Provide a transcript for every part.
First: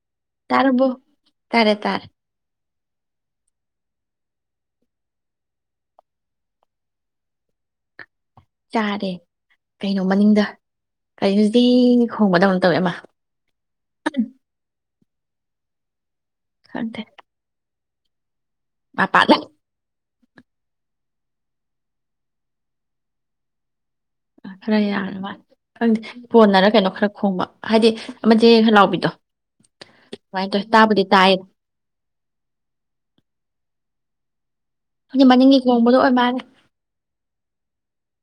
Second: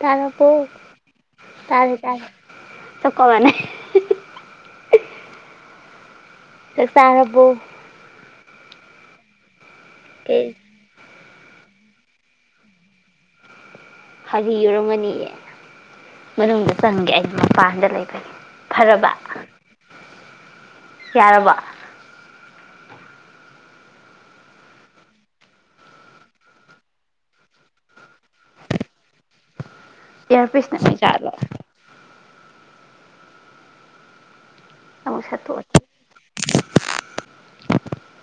ꯇꯔꯕꯣ ꯇꯥꯔꯕꯣ ꯇꯥꯔꯦ ꯇꯔꯦ ꯇꯥꯔꯦ ꯇꯔꯦ ꯀꯞꯄꯃꯅꯦ [inaudible] ꯆꯛꯆꯥꯔꯕꯣ ꯆꯥꯔꯦ ꯀꯩꯅꯣ ꯃꯅꯤꯡꯗ ꯀꯩꯅꯣꯖꯤ ꯈꯣꯡꯕꯗꯧꯅ ꯇꯧꯋꯦ ꯑꯃ ꯍꯥꯏꯗꯤ ꯌꯨꯔꯝꯒꯅꯤꯌꯦ ꯃꯅꯨꯡꯗ ꯈꯪꯗꯦ ꯆꯪꯒꯦ ꯑꯩ ꯃꯄꯥꯟꯗ [unintelligible] [unintelligible] ꯌꯥꯔꯕꯣ ꯈꯔ ꯌꯥꯔ ꯃꯥꯅꯤ ꯈꯪꯗꯦ ꯐꯣꯟꯅꯔ ꯀꯩꯅꯣ ꯈꯔ ꯈꯣꯡꯕ ꯍꯥꯏꯗꯤ ꯑꯃ ꯖꯤ ꯖꯤꯡ ꯂꯥꯎꯕꯤꯗꯣ ꯏꯌꯔ ꯑꯗꯨꯃꯥꯏꯅ ꯇꯧꯋꯦ ꯄꯤꯁꯅ ꯇꯥꯕꯨꯗꯤ ꯑꯣꯏꯖꯥꯠꯂꯣ ꯇꯥꯏꯌꯦ ꯑꯃꯨꯛ ꯑꯗꯨꯗꯤ ꯃꯅꯤꯡꯒꯤ ꯁꯠꯇꯣꯛꯑꯁꯤ ꯈꯣꯡꯕꯗꯣ ꯑꯣꯏ ꯃꯥꯜꯂꯦ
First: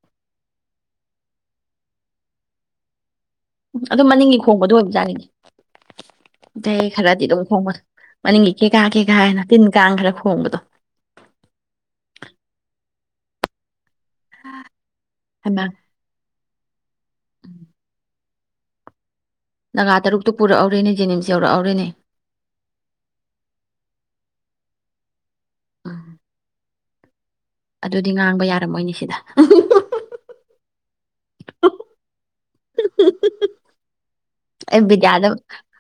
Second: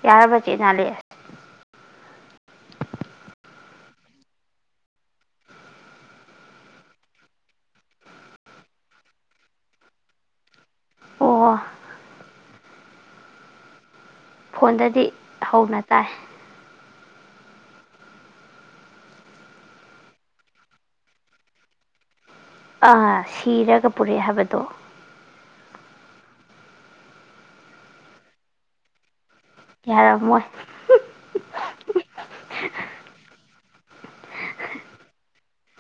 ꯌꯥꯔꯕ ꯆꯦ ꯑꯦꯅꯂꯤꯁ ꯑꯗꯨꯝ ꯃꯅꯤꯡꯒꯤ ꯈꯣꯡꯕꯗꯣ ꯑꯣꯏꯕꯖꯥꯅꯤꯅꯦ ꯗꯦ ꯈꯔꯗꯤ ꯑꯗꯨꯝ ꯈꯣꯡꯕ ꯃꯅꯤꯡꯒꯤ ꯀꯦꯀꯥ ꯀꯦꯀꯥ ꯍꯥꯏꯅ ꯇꯤꯟ ꯀꯥꯡ ꯈꯔ ꯈꯣꯡꯕꯗꯣ [unintelligible] ꯐꯣꯟꯗꯗꯤ ꯍꯩꯃꯥ ꯍꯧꯅ ꯇꯥꯏ [unintelligible] ꯅꯒꯥ ꯇꯔꯨꯛꯇꯣ ꯄꯨꯔꯛꯍꯧꯔꯦꯅꯦ ꯖꯦꯅꯤꯝꯁ ꯌꯧꯔꯛꯍꯧꯔꯦꯅꯦ ꯑ ꯁꯤꯔꯒ ꯄꯨꯔꯛꯑꯦ ꯍꯥꯏꯕꯗꯣ ꯎꯝ ꯑꯗꯨꯗꯤ ꯉꯥꯡꯕ ꯌꯥꯔꯝꯃꯣꯏꯅꯤ ꯁꯤꯗ ꯌꯥꯔ ꯃꯣꯏ [unintelligible] ꯑꯩ ꯕꯤꯗ꯭ꯌꯥꯗ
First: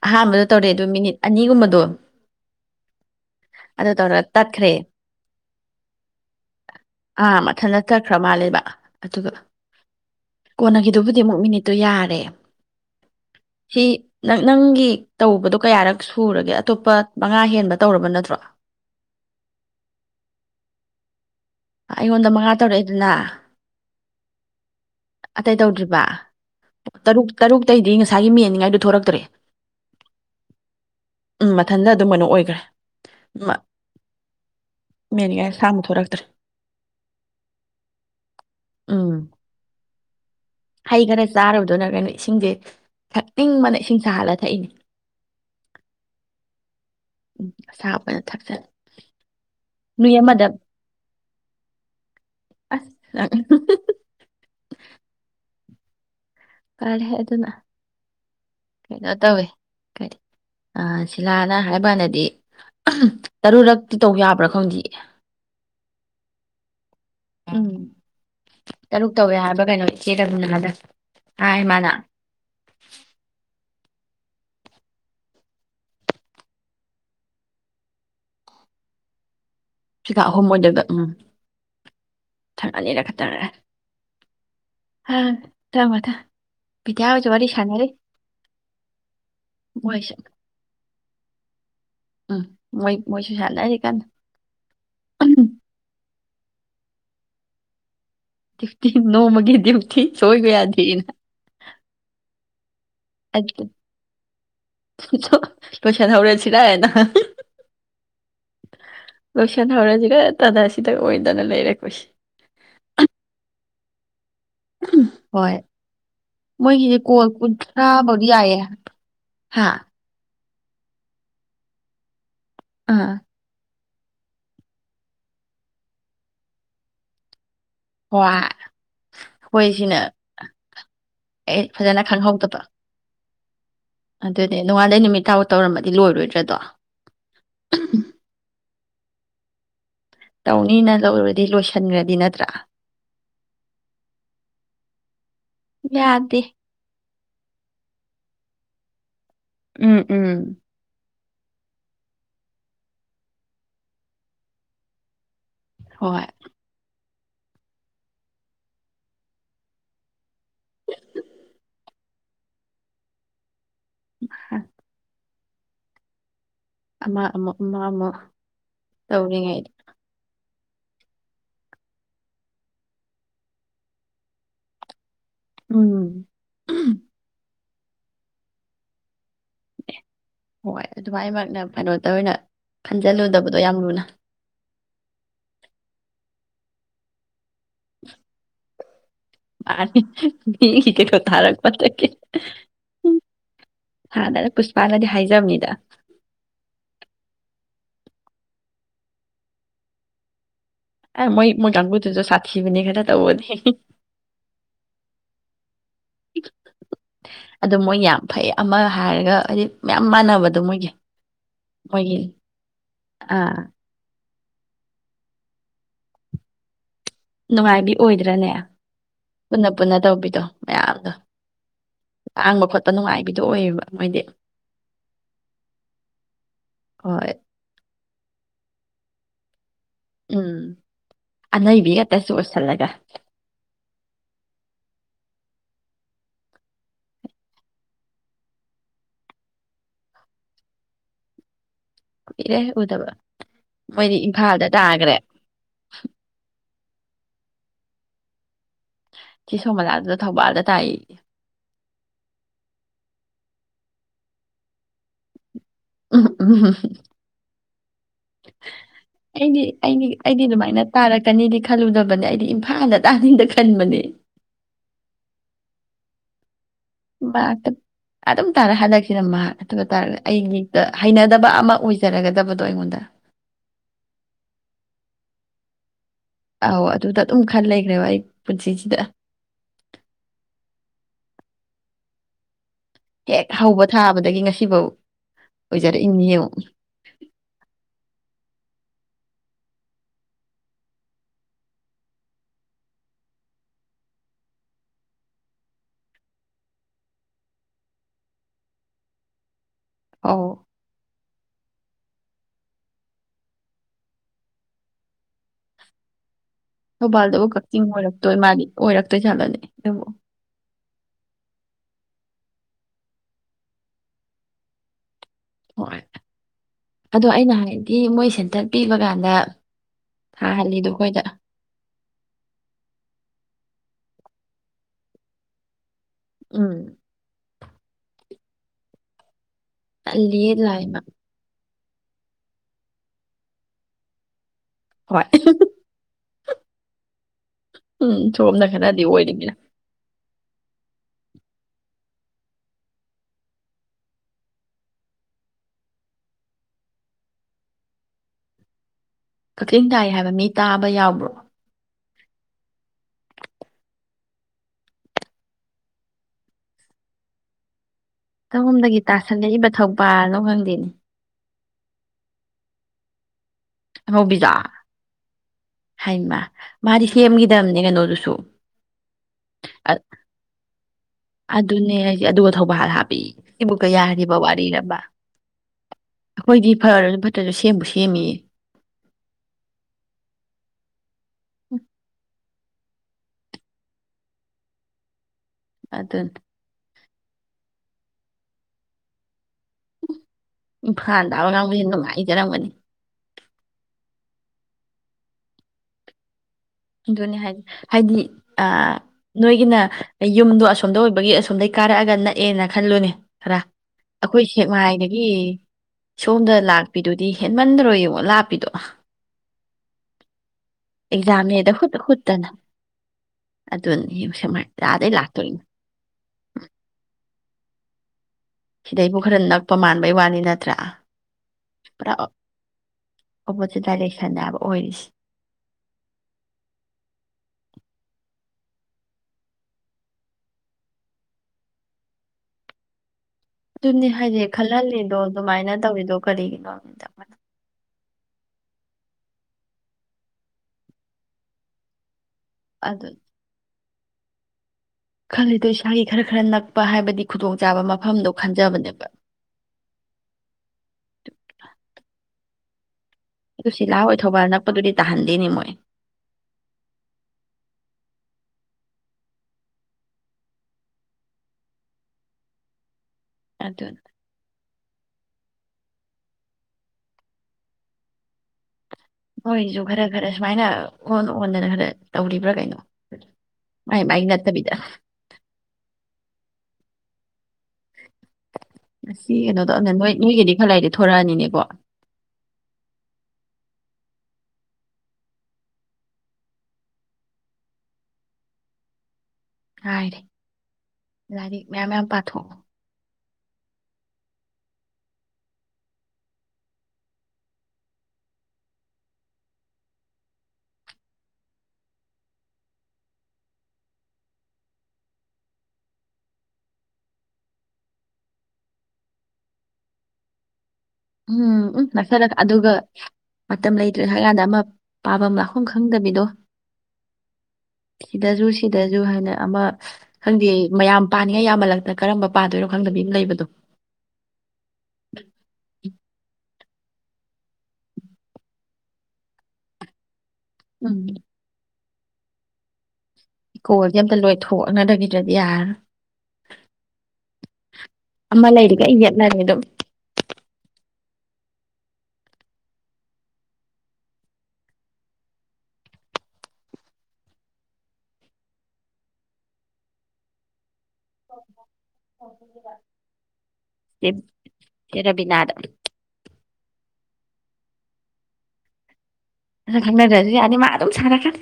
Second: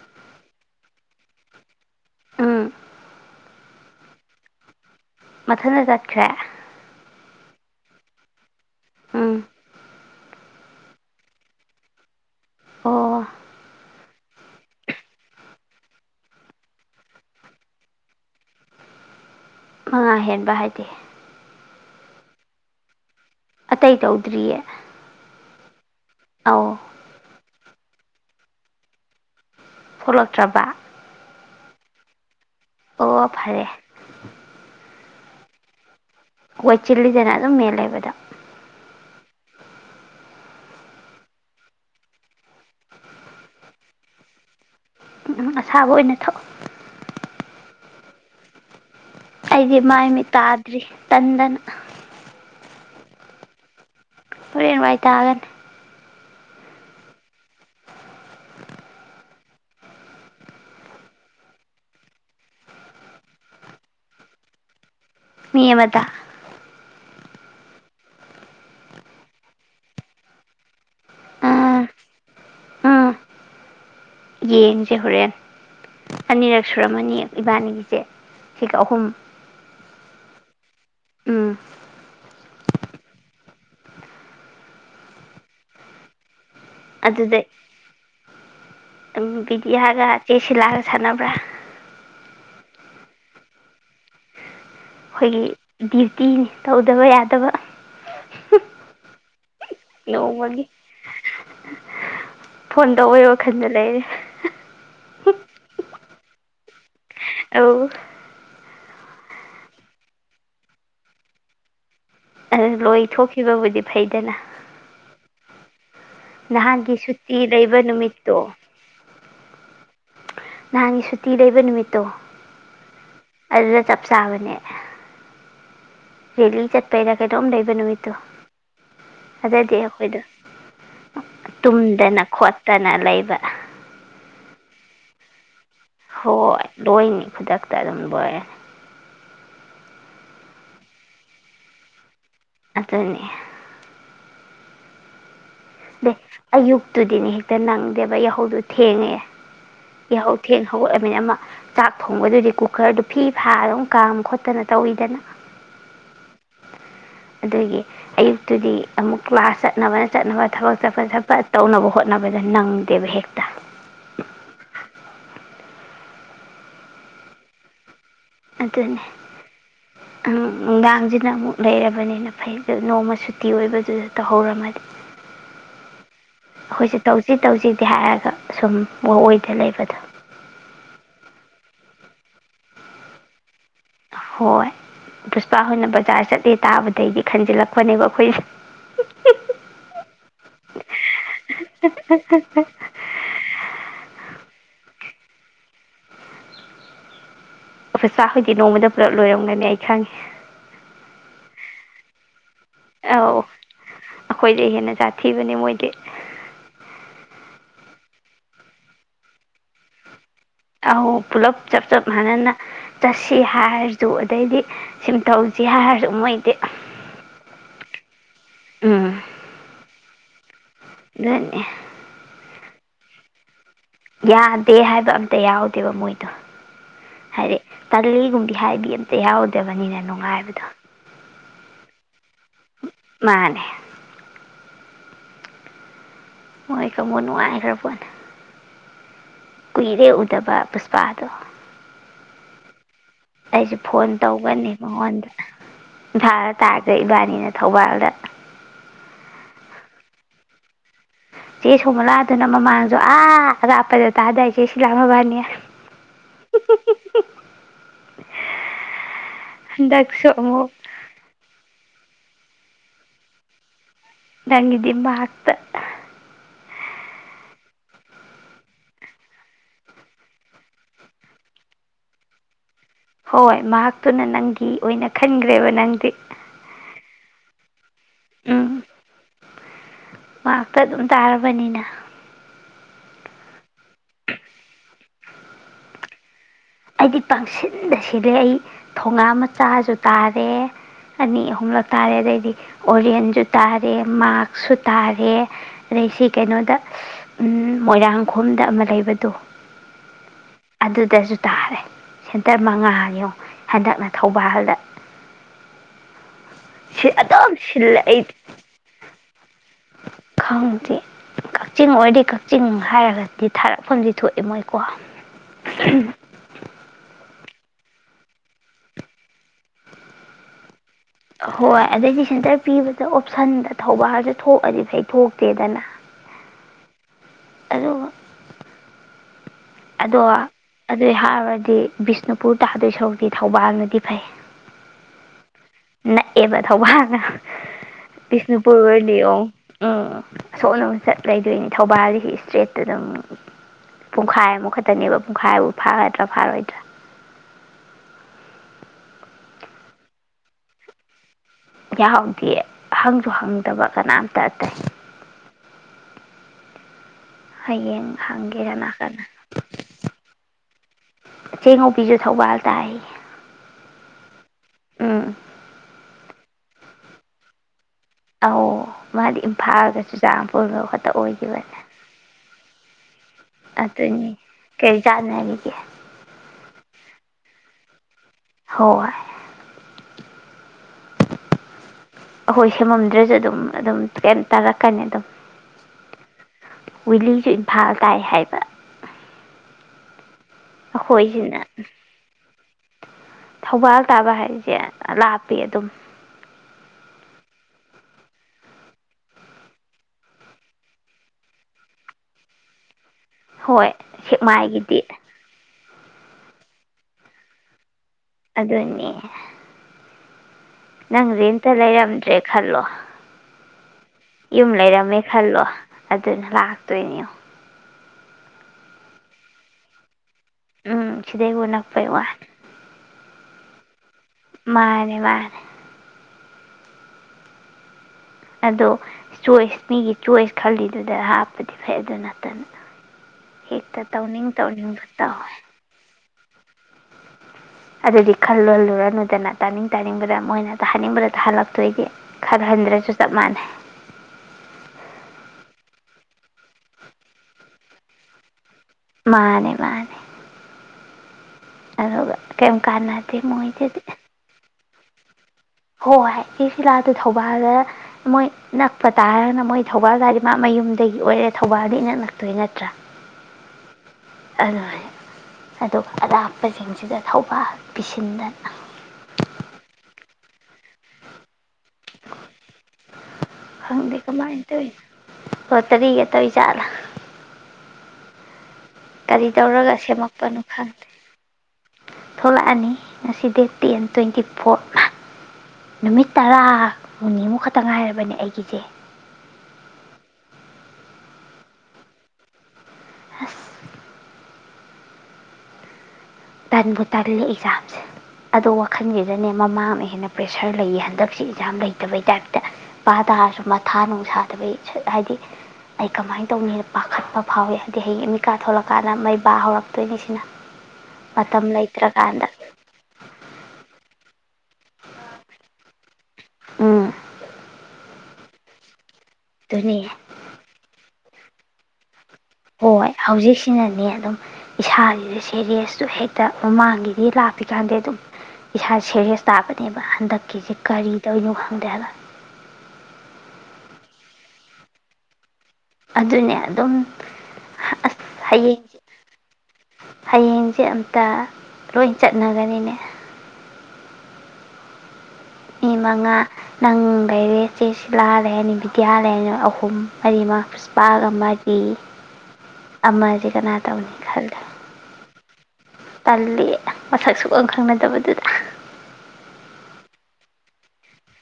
ꯑꯍꯥꯟꯕꯗ ꯇꯧꯔꯦ ꯑꯗꯨ ꯃꯤꯅꯤꯠ ꯑꯅꯤꯒꯨꯝꯕꯗꯣ ꯎꯝ ꯑꯗꯨ ꯇꯧꯔꯒ ꯇꯠꯈ꯭ꯔꯦ ꯃꯊꯟꯇ ꯇꯠꯈ꯭ꯔꯦ ꯑꯥ ꯃꯊꯟꯇ ꯆꯠꯈ꯭ꯔ ꯃꯥꯜꯂꯦꯕ ꯑꯗꯨꯒ ꯎꯝ ꯀꯣꯟꯅꯒꯤꯗꯨꯕꯨꯗꯤ ꯑꯃꯨꯛ ꯃꯤꯅꯤꯠꯇꯨ ꯌꯥꯔꯦ ꯑꯣ ꯁꯤ ꯅꯪ ꯅꯪꯒꯤ ꯇꯧꯕꯗꯣ ꯀꯌꯥꯔꯛ ꯁꯨꯔꯒꯦ ꯑꯇꯣꯞꯄ ꯃꯉꯥ ꯍꯦꯟꯕ ꯇꯧꯔꯕ ꯅꯠꯇ꯭ꯔꯣ ꯃꯉꯥ ꯍꯦꯟꯕ ꯍꯥꯏꯗꯤ ꯑꯩꯉꯣꯟꯗ ꯃꯉꯥ ꯇꯧꯔꯛꯑꯦꯗꯅ ꯑꯇꯩ ꯇꯧꯗ꯭ꯔꯤꯌꯦ ꯇꯧꯗ꯭ꯔꯤꯕ ꯑꯧ ꯕꯥ ꯇꯔꯨꯛ ꯇꯔꯨꯛ ꯑꯇꯩꯗꯤ ꯉꯁꯥꯏꯒꯤ ꯃꯦꯟꯅꯤꯡꯉꯥꯏꯗꯨ ꯊꯣꯛꯔꯛꯇ꯭ꯔꯦ ꯊꯣꯂꯛꯇ꯭ꯔꯕ ꯎꯝ ꯃꯊꯟꯇ ꯑꯗꯨꯝ ꯀꯩꯅꯣ ꯑꯣꯏꯈ꯭ꯔꯦ ꯑꯣ ꯐꯔꯦ ꯃꯦꯅꯤꯉꯥꯏ ꯑꯁꯥꯡꯕ ꯊꯣꯔꯛꯇꯔꯦ ꯋꯥꯏꯆꯤꯜꯂꯤꯗꯅ ꯑꯗꯨꯝ ꯃꯦꯜ ꯂꯩꯕꯗꯣ ꯎꯝ ꯍꯩ ꯈꯔ ꯆꯥꯔꯨꯕꯗꯨꯅ ꯀꯩꯅꯣ ꯏꯁꯤꯡꯖꯦ ꯊꯛꯅꯤꯡꯕꯅ ꯏꯁꯤꯡ ꯁꯥꯍꯜꯂ ꯊꯛꯏꯅꯦ ꯎꯝ ꯑꯁꯥꯕ ꯑꯣꯏꯅ ꯊꯛꯎ ꯎꯝ ꯑꯁꯥꯕꯅ ꯊꯛꯆꯜ ꯑꯩꯗꯤ ꯃꯥꯏ ꯃꯤꯠ ꯇꯥꯗ꯭ꯔꯤ ꯇꯟꯗꯅ ꯑꯁ ꯂꯛꯅꯤ ꯍꯨ ꯍꯨ ꯍꯣꯔꯦꯟ ꯋꯥꯏ ꯇꯥꯒꯅꯤ ꯀꯔꯤ ꯍꯥꯏ ꯑꯗꯨꯅ ꯀꯩꯅꯣ ꯇꯧꯋꯦ ꯀꯔꯤ ꯑ ꯁꯤꯂꯥꯅ ꯍꯥꯏꯕꯥꯅꯗꯤ ꯇꯔꯨꯔꯛꯇꯤ ꯇꯧ ꯌꯥꯕ꯭ꯔꯥ ꯈꯪꯗꯦ ꯃꯤ ꯑꯃꯗ ꯎꯝ ꯇꯔꯨꯛ ꯇꯧꯋꯦ ꯍꯥꯏꯕ ꯀꯩꯅꯣ ꯏꯆꯦ ꯗꯃꯨꯅꯥꯗꯥ ꯑ ꯍꯥꯏ ꯑꯥ ꯃꯥꯅ ꯑꯥ ꯌꯦꯡꯁꯦ ꯍꯣꯔꯦꯟ ꯑꯅꯤꯔꯛ ꯁꯨꯔꯝꯃꯅꯤ ꯏꯕꯥꯅꯤꯒꯤꯁꯦ ꯁꯤꯒ ꯑꯍꯨꯝ ꯁꯤꯒ ꯑꯍꯨꯝ ꯑꯣꯏꯗꯣꯏꯕ ꯎꯝ ꯊꯥ ꯑꯅꯤꯔꯛꯈꯛꯇ ꯍꯥ ꯃꯊꯪ ꯃꯊꯪ ꯕꯤꯗ꯭ꯌꯥ ꯍꯣꯏꯁꯨ ꯑꯗꯨꯗꯩ ꯋꯥꯔꯤ ꯁꯥꯟꯅꯔꯤ ꯕꯤꯗꯤꯌꯥꯒ ꯃꯣꯏꯁꯨ ꯆꯦꯁꯤꯂꯒ ꯁꯥꯟꯅꯕ꯭ꯔꯥ ꯎꯝ ꯃꯣꯏ ꯃꯣꯏꯁꯨ ꯁꯥꯟꯅꯔꯤ ꯀꯟꯅ ꯑꯩꯈꯣꯏꯒꯤ ꯗꯤꯔ ꯇꯤꯅꯤ ꯇꯧꯗꯕ ꯌꯥꯗꯕ ꯗ꯭ꯌꯨꯇꯤ ꯅꯣꯃꯒꯤ ꯗ꯭ꯌꯨꯇꯤ ꯁꯣꯏꯕ ꯅꯣꯡꯃꯒꯤ ꯌꯥꯗꯦꯅ ꯐꯣꯟ ꯇꯧꯕꯩ ꯋꯥꯈꯟꯗ ꯂꯩꯔꯦ ꯂꯣꯏꯁꯤꯟꯍꯧꯔꯁꯤꯔꯅ ꯑꯧ ꯂꯣꯏꯁꯤꯟꯍꯧꯔꯁꯤꯔ ꯇꯅ ꯁꯤꯗ ꯑꯣꯏꯗꯅ ꯂꯩꯔꯦ ꯑꯈꯣꯏꯁꯦ ꯂꯣꯏꯊꯣꯛꯈꯤꯕꯕꯨꯗꯤ ꯐꯩꯗꯅ ꯍꯣꯏ ꯅꯍꯥꯟꯒꯤ ꯃꯣꯏꯒꯤꯗꯤ ꯀꯣꯜ ꯁꯨꯇꯤ ꯂꯩꯕ ꯀꯨꯊ꯭ꯔꯥ ꯕꯥꯎꯗꯤ ꯅꯨꯃꯤꯠꯇꯣ ꯌꯥꯥꯏꯌꯦ ꯍꯥ ꯅꯍꯥꯟꯒꯤ ꯁꯨꯇꯤ ꯂꯩꯕ ꯅꯨꯃꯤꯠꯇꯣ ꯑꯥ ꯑꯗꯨꯗ ꯆꯞ ꯆꯥꯕꯅꯦ ꯔꯦꯂꯤ ꯆꯠꯄꯩꯔ ꯀꯩꯅꯣꯝ ꯂꯩ ꯅꯨꯃꯤꯠꯇꯣ ꯍꯣꯏ ꯑꯗꯨꯗꯗꯤ ꯃꯣꯏꯁꯤꯅ ꯑꯩꯈꯣꯏꯗꯣ ꯑꯩ ꯐꯖꯅ ꯇꯨꯝꯗꯅ ꯈꯪꯍꯧꯗꯕ ꯈꯣꯠꯇꯅ ꯂꯩꯕ ꯑꯗꯨꯅꯦ ꯅꯣꯉꯥꯟꯕꯗꯩ ꯅꯨꯃꯤꯠ ꯇꯥꯕ ꯇꯧꯔꯝꯃꯗꯤ ꯂꯣꯏꯔꯣꯏꯗ꯭ꯔꯗꯣ ꯍꯣꯏ ꯂꯣꯏꯅꯤ ꯈꯨꯗꯛꯇ ꯑꯗꯨꯝ ꯂꯣꯏꯔꯦ ꯇꯧꯅꯤꯅ ꯇꯧꯔꯨꯔꯗꯤ ꯂꯣꯏꯁꯤꯟꯈꯒ꯭ꯔꯗꯤ ꯅꯠꯇ꯭ꯔꯥ ꯑꯗꯨꯅꯤ ꯗꯦ ꯌꯥꯗꯦ ꯑꯌꯨꯛꯇꯨ ꯗꯤꯅꯦ ꯍꯦꯛꯇ ꯅꯪꯗꯦꯕ ꯌꯥꯍꯧꯗꯨ ꯊꯦꯡꯉꯦ ꯎꯝ ꯎꯝ ꯌꯥꯍꯧ ꯊꯦꯡ ꯍꯧꯒꯠꯂꯃꯤꯅ ꯑꯃ ꯆꯥꯛ ꯊꯣꯡꯕꯗꯨꯗꯤ ꯀꯨꯀꯔꯗꯨ ꯐꯤ ꯐꯥ ꯑꯗꯨꯝ ꯀꯥꯝ ꯈꯣꯠꯇꯅ ꯇꯧꯋꯤꯗꯅ ꯍꯣꯏ ꯑꯗꯨꯒꯤ ꯑꯌꯨꯛꯇꯨꯗꯤ ꯑꯃꯨꯛ ꯀ꯭ꯂꯥꯁ ꯆꯠꯅꯕ ꯆꯠꯅꯕ ꯊꯕꯛ ꯆꯠꯄꯅ ꯆꯠꯄ ꯇꯧꯅꯕ ꯍꯣꯠꯅꯕꯗ ꯅꯪꯗꯦꯕ ꯍꯦꯛꯇ ꯑꯃ ꯑꯃꯨꯛ ꯑꯃ ꯑꯃ ꯑꯗꯨꯅꯦ ꯎꯝ ꯅꯨꯡꯗꯥꯡꯁꯤꯅ ꯑꯃꯨꯛ ꯂꯩꯔꯕꯅꯤꯅ ꯐꯩ ꯗꯣ ꯅꯣꯡꯃ ꯁꯨꯇꯤ ꯑꯣꯏꯕꯗꯨꯗ ꯇꯧꯍꯧꯔꯝꯃꯗꯤ ꯎꯝ ꯈꯣꯏꯁꯨ ꯇꯧꯁꯤ ꯇꯧꯁꯤ ꯁꯤ ꯍꯥꯏꯔꯒ ꯁꯨꯝ [unintelligible] ꯍꯣꯏ ꯑꯗꯨꯃꯥꯏꯅꯃꯛꯅ ꯀꯅꯣꯗ ꯑꯣꯏꯅ ꯈꯟꯖꯤꯜꯂꯨꯗꯕ ꯗꯣ ꯌꯥꯝ ꯂꯨꯅ ꯄꯨꯁꯄ ꯍꯣꯏꯅ ꯕꯖꯥꯔ ꯆꯠꯂꯦ ꯇꯥꯕꯗꯩꯗꯤ ꯍꯟꯖꯤꯜꯂꯛꯄꯅꯦꯕ ꯑꯩꯈꯣꯏ [unintelligible] ꯍꯥꯏꯖꯝꯅꯤꯗ ꯑꯣꯐꯩꯖꯥ ꯍꯣꯏꯗꯤ ꯅꯣꯡꯃꯗ ꯄꯨꯂꯞ ꯂꯣꯏꯔꯝꯒꯅꯤ ꯑꯩ ꯈꯪꯉꯦ ꯑꯦ ꯃꯣꯏ ꯃꯣꯏ ꯀꯥꯡꯕꯨꯗꯨꯁꯨ ꯁꯥꯊꯤꯕꯅꯦ ꯈꯔ ꯇꯧꯕꯅꯤ ꯑꯧ ꯑꯩꯈꯣꯏꯗꯩ ꯍꯦꯟꯅ ꯁꯥꯊꯤꯕꯅꯦ ꯃꯣꯏꯗꯤ [inaudible] ꯑꯗꯣ ꯃꯣꯏ ꯌꯥꯝ ꯐꯩ ꯑꯃ ꯍꯥꯏꯔꯒ ꯍꯥꯏꯗꯤ ꯃꯌꯥꯝ ꯃꯥꯟꯅꯕ ꯑꯥꯎ ꯄꯨꯂꯞ ꯆꯞ ꯆꯞ ꯃꯥꯟꯅꯅ ꯆꯠꯁꯤ ꯑꯥ ꯍꯥꯏꯔꯁꯨ ꯑꯗꯩꯗꯤ ꯁꯤꯝꯇꯧꯁꯤ ꯍꯥꯏꯔꯁꯨ ꯃꯣꯏꯗꯤ ꯅꯨꯡꯉꯥꯏꯕꯤ ꯑꯣꯏꯗ ꯗꯅꯦ ꯎꯝ ꯄꯨꯟꯅ ꯄꯨꯟꯅ ꯇꯧꯕꯤꯗꯣ ꯃꯌꯥꯝꯗꯣ ꯑꯗꯨꯅꯦ [unintelligible] ꯈꯣꯠꯄ ꯅꯨꯉꯥꯏꯕꯤꯗꯣ ꯑꯣꯏꯌꯦꯕ ꯃꯣꯏꯗꯤ ꯌꯥꯗꯦ ꯍꯥꯏꯕ ꯑꯝꯇ ꯌꯥꯎꯗꯦꯕ ꯃꯣꯏꯗꯣ ꯍꯣꯏ ꯍꯥꯏꯗꯤ ꯇꯜꯂꯤꯒꯨꯝꯕꯤ ꯍꯥꯏꯕꯤ ꯑꯝꯇ ꯌꯥꯎꯗꯦ ꯅꯤꯅ ꯅꯨꯡꯉꯥꯏꯕꯗꯣ ꯑꯅꯩꯕꯤꯒ [unintelligible] ꯃꯥꯅꯦ ꯃꯣꯏ ꯀꯥꯡꯕꯨ ꯅꯨꯡꯉꯥꯏꯒ꯭ꯔꯄꯣꯠꯅꯤ ꯀꯨꯏꯔꯦ ꯎꯗꯕ ꯄꯨꯁꯄꯥꯗꯣ ꯀꯨꯏꯔꯦ ꯎꯗꯕ ꯑꯩꯁꯨ ꯐꯣꯟ ꯃꯣꯏꯗꯤ ꯏꯝꯐꯥꯜꯗ ꯇꯧꯕꯅꯤ ꯇꯥꯈ꯭ꯔꯦ ꯃꯉꯣꯟꯗ [unintelligible] ꯑꯗꯩ ꯏꯕꯥꯟꯅꯤꯅ ꯊꯧꯕꯥꯜꯗ ꯆꯦ ꯁꯣꯝꯃꯣꯂꯥꯖꯨ ꯊꯧꯕꯥꯜꯗ ꯇꯥꯏꯌꯦ ꯆꯦ ꯁꯣꯃꯣꯂꯥꯗꯨꯅ ꯃꯃꯥꯡꯁꯨ ꯑꯥ ꯑꯔꯥꯞꯄꯗ ꯇꯗꯥꯏ ꯆꯦ ꯁꯤꯂꯥꯥ ꯃꯕꯥꯟꯅꯤ ꯎꯝ ꯎ ꯎꯝ ꯎꯝ ꯎ ꯑꯩꯅꯦ ꯑꯩꯅꯦ ꯍꯟꯗꯛꯁꯨ ꯑꯩꯗꯤ ꯑꯃꯨꯛ ꯑꯗꯨꯃꯥꯏꯅ ꯇꯥꯔꯛꯀꯅꯤꯗꯤ ꯈꯜꯂꯨꯗꯕ ꯕꯅꯦ ꯑꯩꯗꯤ ꯏꯝꯐꯥꯜꯗ ꯇꯥꯅꯤꯡꯗ ꯈꯟꯕꯅꯦ ꯅꯪꯒꯤꯗꯤ ꯃꯍꯥꯛꯇ ꯃꯍꯥꯛꯇ ꯑꯗꯨꯝ ꯇꯥꯔꯦ ꯍꯟꯗꯛꯁꯤꯅ ꯃꯍꯥꯛ ꯑꯗꯨ ꯇꯥꯔꯒ ꯑꯩꯒꯤ ꯃꯤꯠꯇ ꯍꯩꯅꯗꯕ ꯑꯃ ꯑꯣꯏꯖꯔꯒꯗꯕꯗꯣ ꯑꯩꯉꯣꯟꯗ ꯍꯣꯏ ꯃꯍꯥꯛꯇꯨꯅ ꯅꯪꯒꯤ ꯑꯣꯏꯅ ꯈꯟꯒ꯭ꯔꯦꯕ ꯅꯪꯗꯤ ꯗꯨꯝ ꯈꯜ ꯂꯩ ꯅꯦꯕ ꯑꯩ ꯎꯝ ꯄꯨꯁꯤꯁꯤꯗ ꯕꯅꯤꯅ ꯍꯦꯛ ꯍꯧꯕ ꯊꯥꯕꯗꯒꯤ ꯉꯁꯤꯐꯧ ꯑꯣꯏꯖꯔꯛꯏꯅꯤ ꯌꯦꯡꯉꯣ ꯑꯩꯗꯤ ꯄꯪꯁꯤꯟꯗ ꯁꯤꯂꯦ ꯑꯩ ꯊꯣꯉꯥ ꯃꯆꯥꯁꯨ ꯇꯥꯔꯦ ꯑꯅꯤ ꯑꯍꯨꯝꯂꯛ ꯇꯥꯔꯦ ꯑꯗꯩꯗꯤ ꯑꯣꯔꯦꯟꯁꯨ ꯇꯥꯔꯦ ꯃꯥꯔꯛꯁꯨ ꯇꯥꯔꯦ ꯑꯗꯩ ꯁꯤ ꯀꯩꯅꯣꯗ ꯃꯣꯏꯔꯥꯡꯈꯣꯝꯗ ꯑꯃ ꯂꯩꯕꯗꯣ ꯑꯧ ꯑꯗꯨꯗꯁꯨ ꯇꯥꯔꯦ ꯁꯦꯟꯇꯔ ꯃꯉꯥ ꯍꯥꯏꯌꯣ ꯍꯟꯗꯛꯅ ꯊꯧꯕꯥꯜꯗ ꯁꯤ ꯊꯧꯕꯥꯜꯗꯕꯨ ꯑꯗꯨꯝ ꯀꯛꯆꯤꯡ ꯁꯤꯜꯂꯦ ꯑꯩꯗꯤ ꯑꯣꯏꯔꯛꯇꯣꯏ ꯃꯥꯂꯤ ꯑꯣꯏꯔꯛꯇꯣꯏ ꯖꯥꯠꯂꯅꯦ ꯑꯗꯨꯕꯣ ꯈꯪꯗꯦ ꯀꯛꯆꯤꯡ ꯑꯣꯏꯔꯗꯤ ꯀꯛꯆꯤꯡ ꯍꯥꯏꯔꯒꯗꯤ ꯊꯥꯔꯛꯐꯝꯗꯤ ꯊꯣꯛꯑꯦ ꯃꯣꯏꯀꯣ ꯍꯣꯏ ꯑꯗꯣ ꯑꯩꯅ ꯍꯥꯏ ꯍꯥꯏꯗꯤ ꯃꯣꯏ ꯁꯦꯟꯇꯔ ꯄꯤꯕ ꯀꯥꯟꯗ ꯊꯥꯍꯜꯂꯤꯗꯣ ꯑꯩꯈꯣꯏꯗ ꯍꯣꯏ ꯑꯗꯩꯗꯤ ꯁꯦꯟꯇꯔ ꯄꯤꯕꯗꯣ ꯑꯣꯞꯁꯟꯗ ꯊꯧꯕꯥꯜꯖꯦ ꯊꯣꯛꯑꯗꯤ ꯐꯩ ꯊꯣꯛꯇꯦꯗꯅ ꯎꯝ ꯑꯗꯨ ꯑꯗꯣ ꯇꯜꯂꯤꯌꯦ ꯂꯥꯏꯃ ꯑꯗꯨꯏ ꯍꯥꯏꯔꯨꯔꯗꯤ ꯕꯤꯁꯅꯨꯄꯨꯔ ꯇꯥꯗꯣꯏ ꯁꯔꯨꯛꯄꯨꯗꯤ ꯊꯧꯕꯥꯜꯅꯗꯤ ꯐꯩ ꯍꯣꯏ ꯑ ꯍ ꯍꯨ ꯅꯛꯑꯦꯕ ꯊꯧꯕꯥꯜꯅ ꯎꯝ ꯁꯣꯝꯅ ꯕꯤꯁꯅꯨꯄꯨꯔ ꯈꯔꯗꯤ ꯑꯣꯏꯔꯗꯤ ꯌꯣꯡ ꯑꯣꯏꯔꯤꯃꯤꯅ ꯎꯝ ꯁꯣꯝꯗ ꯑꯃꯨꯛ ꯆꯠ ꯂꯩꯗꯣꯏꯅꯦ ꯊꯧꯕꯥꯜꯒꯤꯗꯤ ꯏꯁꯇ꯭ꯔꯦꯠꯇ ꯑꯗꯨꯝ ꯄꯨꯡꯈꯥꯏ ꯑꯃꯨ ꯈꯛꯇꯅꯦꯕ ꯄꯨꯡꯈꯥꯏꯕꯨ ꯐꯥꯒꯗ꯭ꯔꯥ ꯐꯥꯔꯣꯏꯗ꯭ꯔꯥ ꯀꯛꯆꯤꯡ ꯇꯥꯏ ꯍꯥꯏꯕ ꯃꯤ ꯇꯥꯕ ꯌꯥꯎꯕ꯭ꯔꯣ ꯌꯥꯎꯗꯦ ꯍꯪꯁꯨ ꯍꯪꯗꯕ ꯀꯅꯥꯝꯇ ꯑꯇꯩ ꯍꯌꯦꯡ ꯍꯪꯒꯦ ꯀꯅꯥ ꯀꯔꯣꯝꯗꯒꯤ ꯀꯅꯥ ꯇꯥꯁꯜꯂꯛꯏꯕ ꯊꯧꯕꯥꯜꯅꯣ ꯈꯪꯗꯦꯅꯦ ꯆꯦ ꯉꯧꯕꯤꯁꯨ ꯊꯧꯕꯥꯜ ꯇꯥꯏ ꯍꯥꯏꯌꯦ ꯑꯉꯧꯕꯤꯖꯨ ꯎꯝ ꯍꯥꯏꯃ ꯃꯥꯗꯤ ꯁꯦꯝꯈꯤꯗ꯭ꯔꯝꯅꯦ ꯀꯩꯅꯣ ꯑꯧ ꯃꯥꯗꯤ ꯏꯝꯐꯥꯜꯒ ꯆꯨꯆꯥꯝꯄꯨꯔꯒ ꯑꯗꯨꯅꯦ ꯑꯗꯨꯒ ꯊꯧꯕ ꯕꯥꯜ ꯍꯕꯤ [unintelligible] ꯏꯕꯨꯛ ꯑꯗꯨꯅꯤ ꯀꯌꯥꯔꯤꯕ ꯀꯩ ꯋꯥꯔꯤꯔꯕ ꯆꯥꯟꯅꯔꯤꯒꯦ ꯑꯩꯈꯣꯏꯗꯤ ꯐꯔꯁꯨ ꯐꯠꯇ꯭ꯔꯁꯨ ꯁꯤ ꯁꯦꯝꯕꯨ ꯁꯦꯝꯃꯤꯌꯦ ꯍꯣꯏ [inaudible] ꯑꯩꯈꯣꯏ ꯁꯦꯝꯃꯝꯗ꯭ꯔꯁꯨ ꯑꯗꯨꯝ ꯑꯗꯨꯝ ꯀꯦꯝ ꯇꯥꯔꯛꯀꯅꯤ ꯑꯗꯨꯝ ꯑꯗꯨꯗ ꯋꯤꯂꯤꯁꯦ ꯏꯝꯐꯥꯜ ꯇꯥꯏ ꯍꯥꯏꯕ ꯏꯝꯐꯥꯜ ꯇꯥꯕ ꯑꯩꯈꯣꯏꯁꯤꯅ ꯀꯥꯡꯒꯨꯗꯤ ꯅꯨꯡꯉꯥꯏꯖꯔꯝꯒꯅꯤ ꯊꯧꯕꯥꯜ ꯇꯥꯕ ꯍꯥꯏꯔꯤꯁꯦ ꯂꯥꯞꯄꯦꯑꯗꯨꯝ ꯑꯗꯨꯅꯦ ꯍꯥꯏꯗꯤ ꯍꯥꯏꯗꯤ ꯑꯥ ꯅꯣꯏꯒꯤꯅ ꯌꯨꯝꯗꯣ ꯑꯁꯣꯝꯗ ꯑꯣꯏꯕꯒꯤ ꯑꯁꯣꯝꯗꯒꯤ ꯀꯥꯔꯛꯑꯒ ꯅꯛꯑꯦꯅ ꯈꯜꯂꯨꯅꯦ ꯈꯔ ꯍꯣꯏ ꯑꯩꯈꯣꯏ ꯁꯦꯛꯃꯥꯏꯒꯤꯗꯤ ꯁꯦꯛꯃꯥꯏꯗꯒꯤ ꯁꯣꯝꯗ ꯂꯥꯛꯄꯤꯗꯨꯗꯤ ꯍꯦꯟꯃꯟꯗ꯭ꯔꯣ ꯌꯦꯡꯉꯣ ꯂꯥꯞꯄꯤꯗꯣ ꯑꯗꯨꯅꯤ ꯑꯦꯛꯖꯝꯅꯦ ꯗꯂꯩꯔꯝꯗ꯭ꯔꯦ ꯈꯜꯂꯣ ꯑꯗꯨꯅꯤ ꯌꯦꯡꯉꯨ ꯁꯦꯛꯃꯥꯏ ꯌꯨꯝ ꯑꯥꯗꯩ ꯂꯩꯔꯝꯃꯦ ꯂꯥꯛꯇꯣꯔꯤꯅꯤ ꯈꯜꯂꯣ ꯑꯗꯨꯅ ꯂꯥꯛꯇꯣꯏꯅꯤ ꯌꯦꯡꯉꯣ ꯁꯤꯗꯩꯕꯨ ꯈꯔ ꯅꯛꯄ ꯃꯥꯟꯕꯩ ꯋꯥꯅꯤꯅ ꯎꯝ ꯁꯤꯗꯩꯕꯨ ꯅꯛꯄꯩ ꯋꯥꯅꯤ ꯑꯣꯄꯣꯖꯤꯠ ꯗꯥꯏꯔꯦꯛꯁ ꯈꯦꯠꯅꯕ ꯑꯣꯏꯔꯤꯁꯤ [inaudible] ꯃꯥꯅꯦ ꯑꯗꯣ ꯆꯣꯏꯁ ꯄꯤꯒꯤ ꯆꯣꯏꯁ ꯈꯜꯂꯤꯗꯨꯗ ꯍꯥꯞꯄꯗꯤ ꯐꯩ ꯑꯗꯨ ꯅꯠꯇꯅ ꯍꯦꯛꯇ ꯑꯗꯨꯅꯤ ꯍꯥꯏꯗꯤ ꯇꯧꯅꯤꯡ ꯇꯧꯅꯤꯡꯕ ꯈꯜꯍꯜꯂꯤꯗꯣ ꯇꯧ ꯑꯗꯨꯃꯥꯏꯅ ꯇꯧꯋꯤꯗꯣ ꯀꯔꯤꯒꯤꯅꯣꯃꯤꯗ ꯑꯗꯨꯗꯤ ꯈꯜ ꯂꯣꯜꯂꯨꯔꯅꯨꯗꯅ ꯇꯥꯅꯤꯡ ꯇꯥꯅꯤꯡꯕꯗ ꯃꯣꯏꯅ ꯇꯥꯍꯟꯅꯤꯡꯕꯗ ꯇꯥꯍꯜꯂꯛꯇꯣꯏꯗꯤ ꯈꯔ ꯑꯗꯨ ꯍꯟꯗ꯭ꯔꯁꯨ ꯆꯞ ꯃꯥꯟꯅꯩ ꯈꯜꯂꯤꯗꯣ ꯏꯁꯥꯒꯤ ꯈꯔ ꯈꯔ ꯅꯛꯄ ꯍꯥꯏꯕꯗꯤ ꯈꯨꯗꯣꯡꯆꯥꯥꯕ ꯃꯐꯝꯗꯣ ꯈꯟꯖꯕꯅꯦꯕ ꯃꯥꯅꯦ ꯃꯥꯅꯦ [inaudible] ꯑꯗꯨꯒ ꯀꯩꯝ ꯀꯥꯟꯅꯦ ꯑꯗꯨ ꯁꯤ ꯂꯥ ꯑꯣꯏ ꯊꯧꯕꯕꯥꯜ ꯅꯛꯄꯗꯨꯗꯤ ꯇꯍꯥꯟꯗꯦꯅꯦ ꯃꯣꯏ ꯍꯣꯏ ꯍꯣꯏ ꯆꯦꯁꯤꯂꯥꯗꯣ ꯊꯧꯕꯥꯜꯗ ꯃꯣꯏ ꯅꯛꯄ ꯇꯥꯔꯒꯅ ꯃꯣꯏ ꯊꯧꯕꯥꯜꯗꯗ ꯇꯥꯔꯥꯗꯤ ꯃꯥ ꯃꯌꯨꯝꯗꯒꯤ ꯑꯣꯏꯔꯦ ꯊꯧꯕꯥꯜꯗꯤ ꯏ ꯅꯛ ꯅꯛꯇꯣꯏ ꯅꯠꯇ꯭ꯔꯥ ꯑꯗꯨꯅ ꯑꯗꯨꯅꯦ ꯑꯗꯨ ꯑꯗ ꯄꯁꯤꯡꯁꯤꯗ ꯊꯧꯕꯥꯜ ꯄꯤꯁꯤꯟꯗꯅ ꯃꯣꯏꯁꯨ ꯈꯔ ꯈꯔ ꯁꯨꯃꯥꯏꯅ ꯑꯣ ꯃꯥꯏ ꯈꯪꯗꯤ ꯃꯥꯏ ꯀꯃꯥꯏꯅ ꯅꯠꯇꯕꯤꯗ ꯇꯧꯔꯤꯅꯣ ꯂꯣꯇꯔꯤꯒ ꯇꯧꯏ ꯆꯥꯠꯂ ꯉꯁꯤ ꯀꯔꯤ ꯀꯩꯅꯣꯗꯣ ꯑꯗꯨꯅ ꯇꯧꯔꯒ ꯅꯣꯏ ꯅꯣꯏꯒꯤꯗꯤ ꯁꯦꯝꯃꯛꯄꯅꯣ ꯈꯔ ꯂꯩꯔꯗꯤ ꯈꯪꯗꯦ ꯊꯣꯔꯛꯑꯅꯤꯅꯦꯀꯣ ꯊꯣꯛꯂꯛꯑꯅꯤ ꯉꯁꯤꯗꯤ ꯇꯦꯟ ꯇ꯭ꯋꯦꯟꯇꯤ ꯐꯣꯔꯠ ꯅꯨꯃꯤꯠ ꯇꯔꯥꯃꯅꯤꯃꯨꯛ ꯈꯛꯇꯪ ꯉꯥꯏꯔꯕꯅꯦ ꯑꯩꯒꯤꯁꯦ ꯉꯥꯏꯔꯦ ꯂꯥꯏꯔꯤꯛ ꯃꯌꯥꯝ ꯃꯌꯥꯝ ꯄꯥꯊꯣꯛꯑꯣ ꯍꯁ ꯇꯟꯕꯨ ꯇꯜꯜꯂꯤ ꯑꯦꯛꯖꯥꯝꯁꯦ ꯑꯗꯣ ꯋꯥꯈꯜꯁꯤꯗꯅꯦ ꯃꯃꯥꯡ ꯍꯦꯟꯅ ꯄ꯭ꯔꯦꯁꯔ ꯂꯩꯌꯦ ꯍꯟꯗꯛꯁꯤ ꯑꯦꯛꯖꯥꯝ ꯂꯩꯇꯕꯩ ꯇꯥꯏꯞꯇ ꯄꯥ ꯇꯥꯔꯁꯨ ꯃꯊꯥ ꯅꯨꯡꯁꯥꯗꯕꯩ ꯍꯥꯏꯗꯤ ꯑꯩ ꯀꯃꯥꯏꯅ ꯇꯧꯅꯤꯅ ꯄꯥꯈꯠꯄ ꯐꯥꯎꯋꯤ ꯍꯥꯏꯗꯤ ꯍꯌꯦꯡ ꯑꯦꯃꯤꯀꯥꯠ ꯊꯣꯛꯂꯛꯀꯥꯟꯗ ꯃꯩ ꯕꯥ ꯍꯧꯔꯛꯇꯣꯏꯅꯤ ꯁꯤꯅ ꯎꯝ ꯃꯇꯝ ꯎꯝ ꯅꯛꯁꯜꯂꯛ ꯂꯩꯇ꯭ꯔꯀꯥꯟꯗ ꯑꯗꯨꯒ ꯃꯇꯝ ꯂꯩꯇ꯭ꯔꯦꯅ ꯍꯥꯏꯀꯥꯟꯗ ꯑꯃ ꯄꯥꯐꯝꯂꯛꯐꯝ ꯈꯪꯗꯕꯤꯗꯣ ꯎꯝ ꯁꯤꯗꯥꯖꯨ ꯁꯤꯗꯥꯖꯨ ꯍꯥꯏꯅ ꯑꯃ ꯑꯗꯨꯅꯤ ꯈꯪꯗꯦ ꯃꯌꯥꯝ ꯄ ꯌꯥꯝꯃꯜꯅꯛꯇ ꯀꯔꯝꯕ ꯄꯥꯗꯣꯏꯅꯣ ꯈꯪꯗꯕꯤ ꯍꯣꯏ ꯑꯃ ꯂꯩꯕꯗꯣ ꯍꯧꯖꯤꯛꯁꯤꯅꯅꯦ ꯑꯗꯨꯝ ꯏꯁꯥꯁꯤꯁꯨ ꯁꯦꯔꯤꯌꯁ ꯁꯨ ꯍꯦꯛꯇ ꯃꯃꯥꯡꯒꯤꯗꯤ ꯂꯥꯞꯄꯤ ꯀꯥꯟꯗ ꯑꯗꯨꯝ ꯏꯁꯥ ꯁꯦꯔꯤꯌꯁ ꯇꯥꯕꯅꯦꯕ ꯍꯟꯗꯛ ꯀꯤꯁꯦ ꯎꯝ ꯀꯔꯤꯇꯩꯅꯣ ꯍꯪ ꯗꯦ ꯍꯥꯕ ꯀꯣꯜꯁꯦ ꯑꯝꯇ ꯂꯣꯏꯊꯣꯛ ꯅꯗꯒꯤꯗ꯭ꯔꯗꯤ ꯌꯥꯔꯔꯣꯏ ꯑꯗꯨꯅꯦ ꯑꯗꯨꯝ ꯑꯁ ꯑꯃ ꯂꯩꯔꯤꯒ ꯍꯌꯦꯡꯁꯦ ꯑꯩ ꯌꯦꯠꯅꯔꯦ ꯑꯗꯨꯝ ꯍꯌꯦꯡꯁꯦ ꯑꯝ ꯇ ꯂꯣꯏ ꯆꯠꯅꯒꯅꯤꯅꯦ ꯃꯤ ꯃꯉꯥ ꯅꯪ ꯂꯩꯔꯦ ꯆꯦꯁꯤꯂꯥ ꯂꯩꯔꯅꯤ ꯕꯤꯗ꯭ꯌꯥ ꯂꯩꯔꯅꯤ ꯑꯍꯨꯝ ꯃꯔꯤ ꯃꯉꯥ ꯄꯥꯛ ꯑꯃꯒꯤ ꯑꯃꯖꯤ ꯀꯅꯥ ꯆꯦ ꯇꯧꯅꯤ ꯈꯜꯂꯣ ꯆꯦ ꯔꯕꯤꯅꯥꯗ ꯇꯜꯂꯤ ꯃꯁꯛ ꯁꯨꯛꯈꯪ ꯈꯪꯅꯗꯕꯗꯨꯗ ꯃꯁꯛ ꯈꯪꯅꯗ꯭ꯔꯁꯨ ꯌꯥꯅꯤ ꯃꯥ ꯑꯗꯨꯝ ꯁꯥꯔꯛꯀꯅꯤ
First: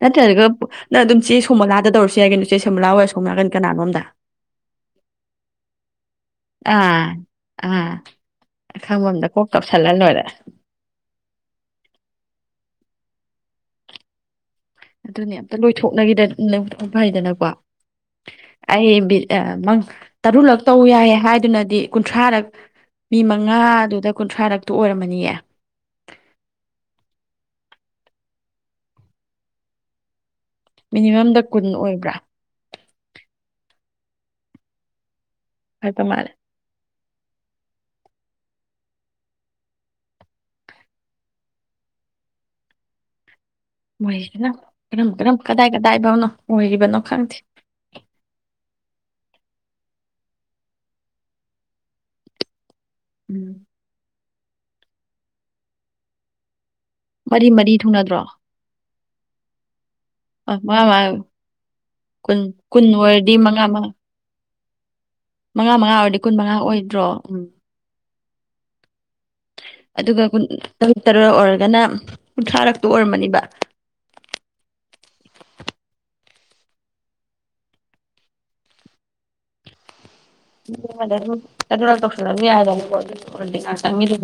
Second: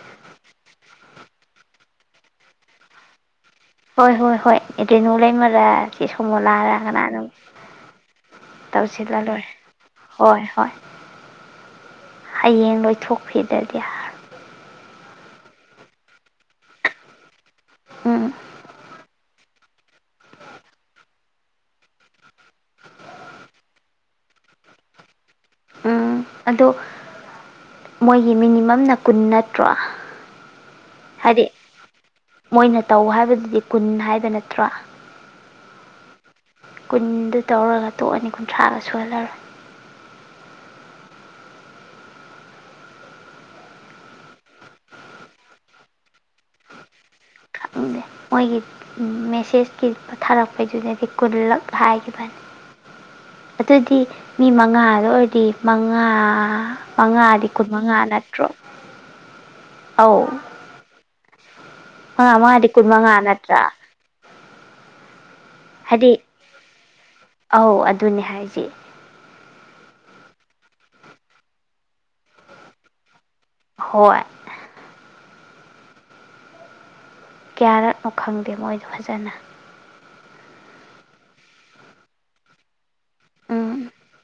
ꯅꯠꯇ꯭ꯔꯒ ꯅꯪ ꯑꯗꯨꯝ ꯆꯦ ꯁꯣꯃꯣꯂꯥꯗ ꯇꯧꯔꯁꯨ ꯌꯥꯏ ꯀꯩꯅꯣ ꯆꯦ ꯁꯣꯃꯣꯂꯥ ꯍꯣꯏ ꯁꯣꯝ ꯅꯥꯀꯟ ꯍꯣꯏ ꯍꯣꯏ ꯍꯣꯏ ꯑꯗꯨ ꯅꯨꯡꯂꯩꯃꯔꯥ ꯆꯦ ꯁꯨꯝꯃꯣꯜꯂꯥꯔ ꯑꯥ ꯀꯅꯥꯅꯝ ꯑꯥ ꯑꯈꯪꯕ ꯇꯧꯁꯤꯜꯂ ꯑꯝꯗ ꯀꯣꯛ ꯂꯣꯏꯔꯦ ꯇꯧꯁꯜꯂ ꯂꯣꯏꯔꯦ ꯍꯣꯏ ꯍꯣꯏ ꯍꯌꯦꯡ ꯂꯣꯏ ꯊꯣꯛꯈꯤꯗꯗꯤ [unintelligible] ꯑꯗꯨꯅꯦ ꯑꯝꯇ ꯂꯣꯏꯊꯣꯛꯅꯒꯤꯗ [unintelligible] ꯐꯩꯔꯦꯗꯅꯀꯣ ꯎꯝ ꯑꯩ ꯕꯤꯠ ꯃꯪ ꯇꯔꯨꯂꯛ ꯇꯧ ꯌꯥꯏꯌꯦ ꯍꯥꯏꯗꯨꯅꯗꯤ ꯀꯨꯟꯊ꯭ꯔꯥꯔꯛ ꯃꯤ ꯃꯉꯥꯗꯨꯗ ꯀꯨꯟꯊ꯭ꯔꯥꯔꯛꯇꯨ ꯑꯣꯏꯔꯝꯃꯅꯤꯌꯦ ꯎꯝ ꯑꯗꯣ ꯃꯣꯏꯒꯤ ꯃꯤꯅꯤꯃꯝꯅ ꯀꯨꯟ ꯅꯠꯇ꯭ꯔꯣ ꯃꯤꯅꯤꯃꯝꯗ ꯍꯥꯏꯗꯤ ꯀꯨꯟ ꯑꯣꯏꯕ꯭ꯔꯥ ꯃꯣꯏꯅ ꯇꯧ ꯍꯥꯏꯕꯗꯨꯗꯤ ꯀꯨꯟ ꯍꯥꯏꯕ ꯅꯠꯇ꯭ꯔꯣ ꯍꯥꯏꯕ ꯃꯥꯜꯂꯦ ꯀꯨꯟꯗ ꯇꯧꯔꯒ ꯇꯣꯛꯑꯅꯤ ꯀꯨꯟꯊ꯭ꯔꯥꯒ ꯁꯨꯍꯜꯂꯔꯣꯏ ꯃꯣꯢꯁꯤꯅ ꯀꯔꯝ ꯀꯔꯝ ꯀꯗꯥꯏ ꯀꯗꯥꯏ ꯐꯥꯎꯅꯣ ꯑꯣꯏꯔꯤꯕꯅꯣ ꯈꯪꯗꯦ ꯈꯪꯗꯦ ꯃꯣꯏꯒꯤ ꯃꯦꯁꯦꯖ ꯀꯤ ꯄꯣ [unintelligible] ꯊꯥꯔꯛꯄꯩꯗꯨꯗꯗꯤ ꯀꯨꯜꯂꯛ ꯍꯥꯏꯈꯤꯕꯅꯤ ꯎꯝ ꯑꯗꯨꯗꯤ ꯃꯤ ꯃꯉꯥꯗ ꯑꯣꯏꯗꯤ ꯃꯉꯥ ꯃꯉꯥꯗꯤ ꯃꯔꯤ ꯀꯨꯟ ꯃꯔꯤ ꯃꯉꯥ ꯊꯨꯡꯅꯗ꯭ꯔꯣ ꯅꯠꯇ꯭ꯔꯣ ꯑꯧ ꯑ ꯃꯉꯥ ꯃꯉꯥ ꯑ ꯀꯨꯟ ꯃꯥꯗꯤ ꯀꯨꯟ ꯀꯨꯟꯃꯉꯥ ꯑꯣꯏꯔꯗꯤ ꯅꯠꯇ꯭ꯔ ꯃꯉꯥ ꯃꯉꯥ ꯃꯉꯥ ꯃꯉꯥ ꯑꯣꯏꯔꯗꯤ ꯀꯨꯟ ꯃꯉꯥ ꯑꯣꯏꯅꯤ ꯗ꯭ꯔꯣ ꯑꯎ ꯑ ꯑꯗꯨꯅꯤ ꯍꯥꯏꯁꯦ ꯑꯗꯨꯒ ꯀꯨꯟ ꯇꯔꯨꯛ ꯇꯔꯛ ꯑꯣꯏꯔꯒꯅ ꯀꯨꯟꯊ꯭ꯔꯥꯔꯛꯇꯣ ꯑꯣꯏꯔꯝꯃꯅꯤꯕ ꯍꯣꯏ ꯀꯌꯥꯔꯛꯅꯣ ꯈꯪꯗꯦ ꯃꯣꯏꯗꯣ ꯐꯖꯅ ꯅꯨꯄꯤ ꯑꯃꯗ ꯗꯨꯝ ꯇꯔꯨꯛꯂꯛ ꯇꯧꯁꯜꯂꯁꯨ ꯌꯥꯏꯗꯅ ꯀꯣ ꯍꯣ ꯄꯩꯁꯥ ꯎꯝ ꯆꯪꯉꯤꯗꯨꯕꯨ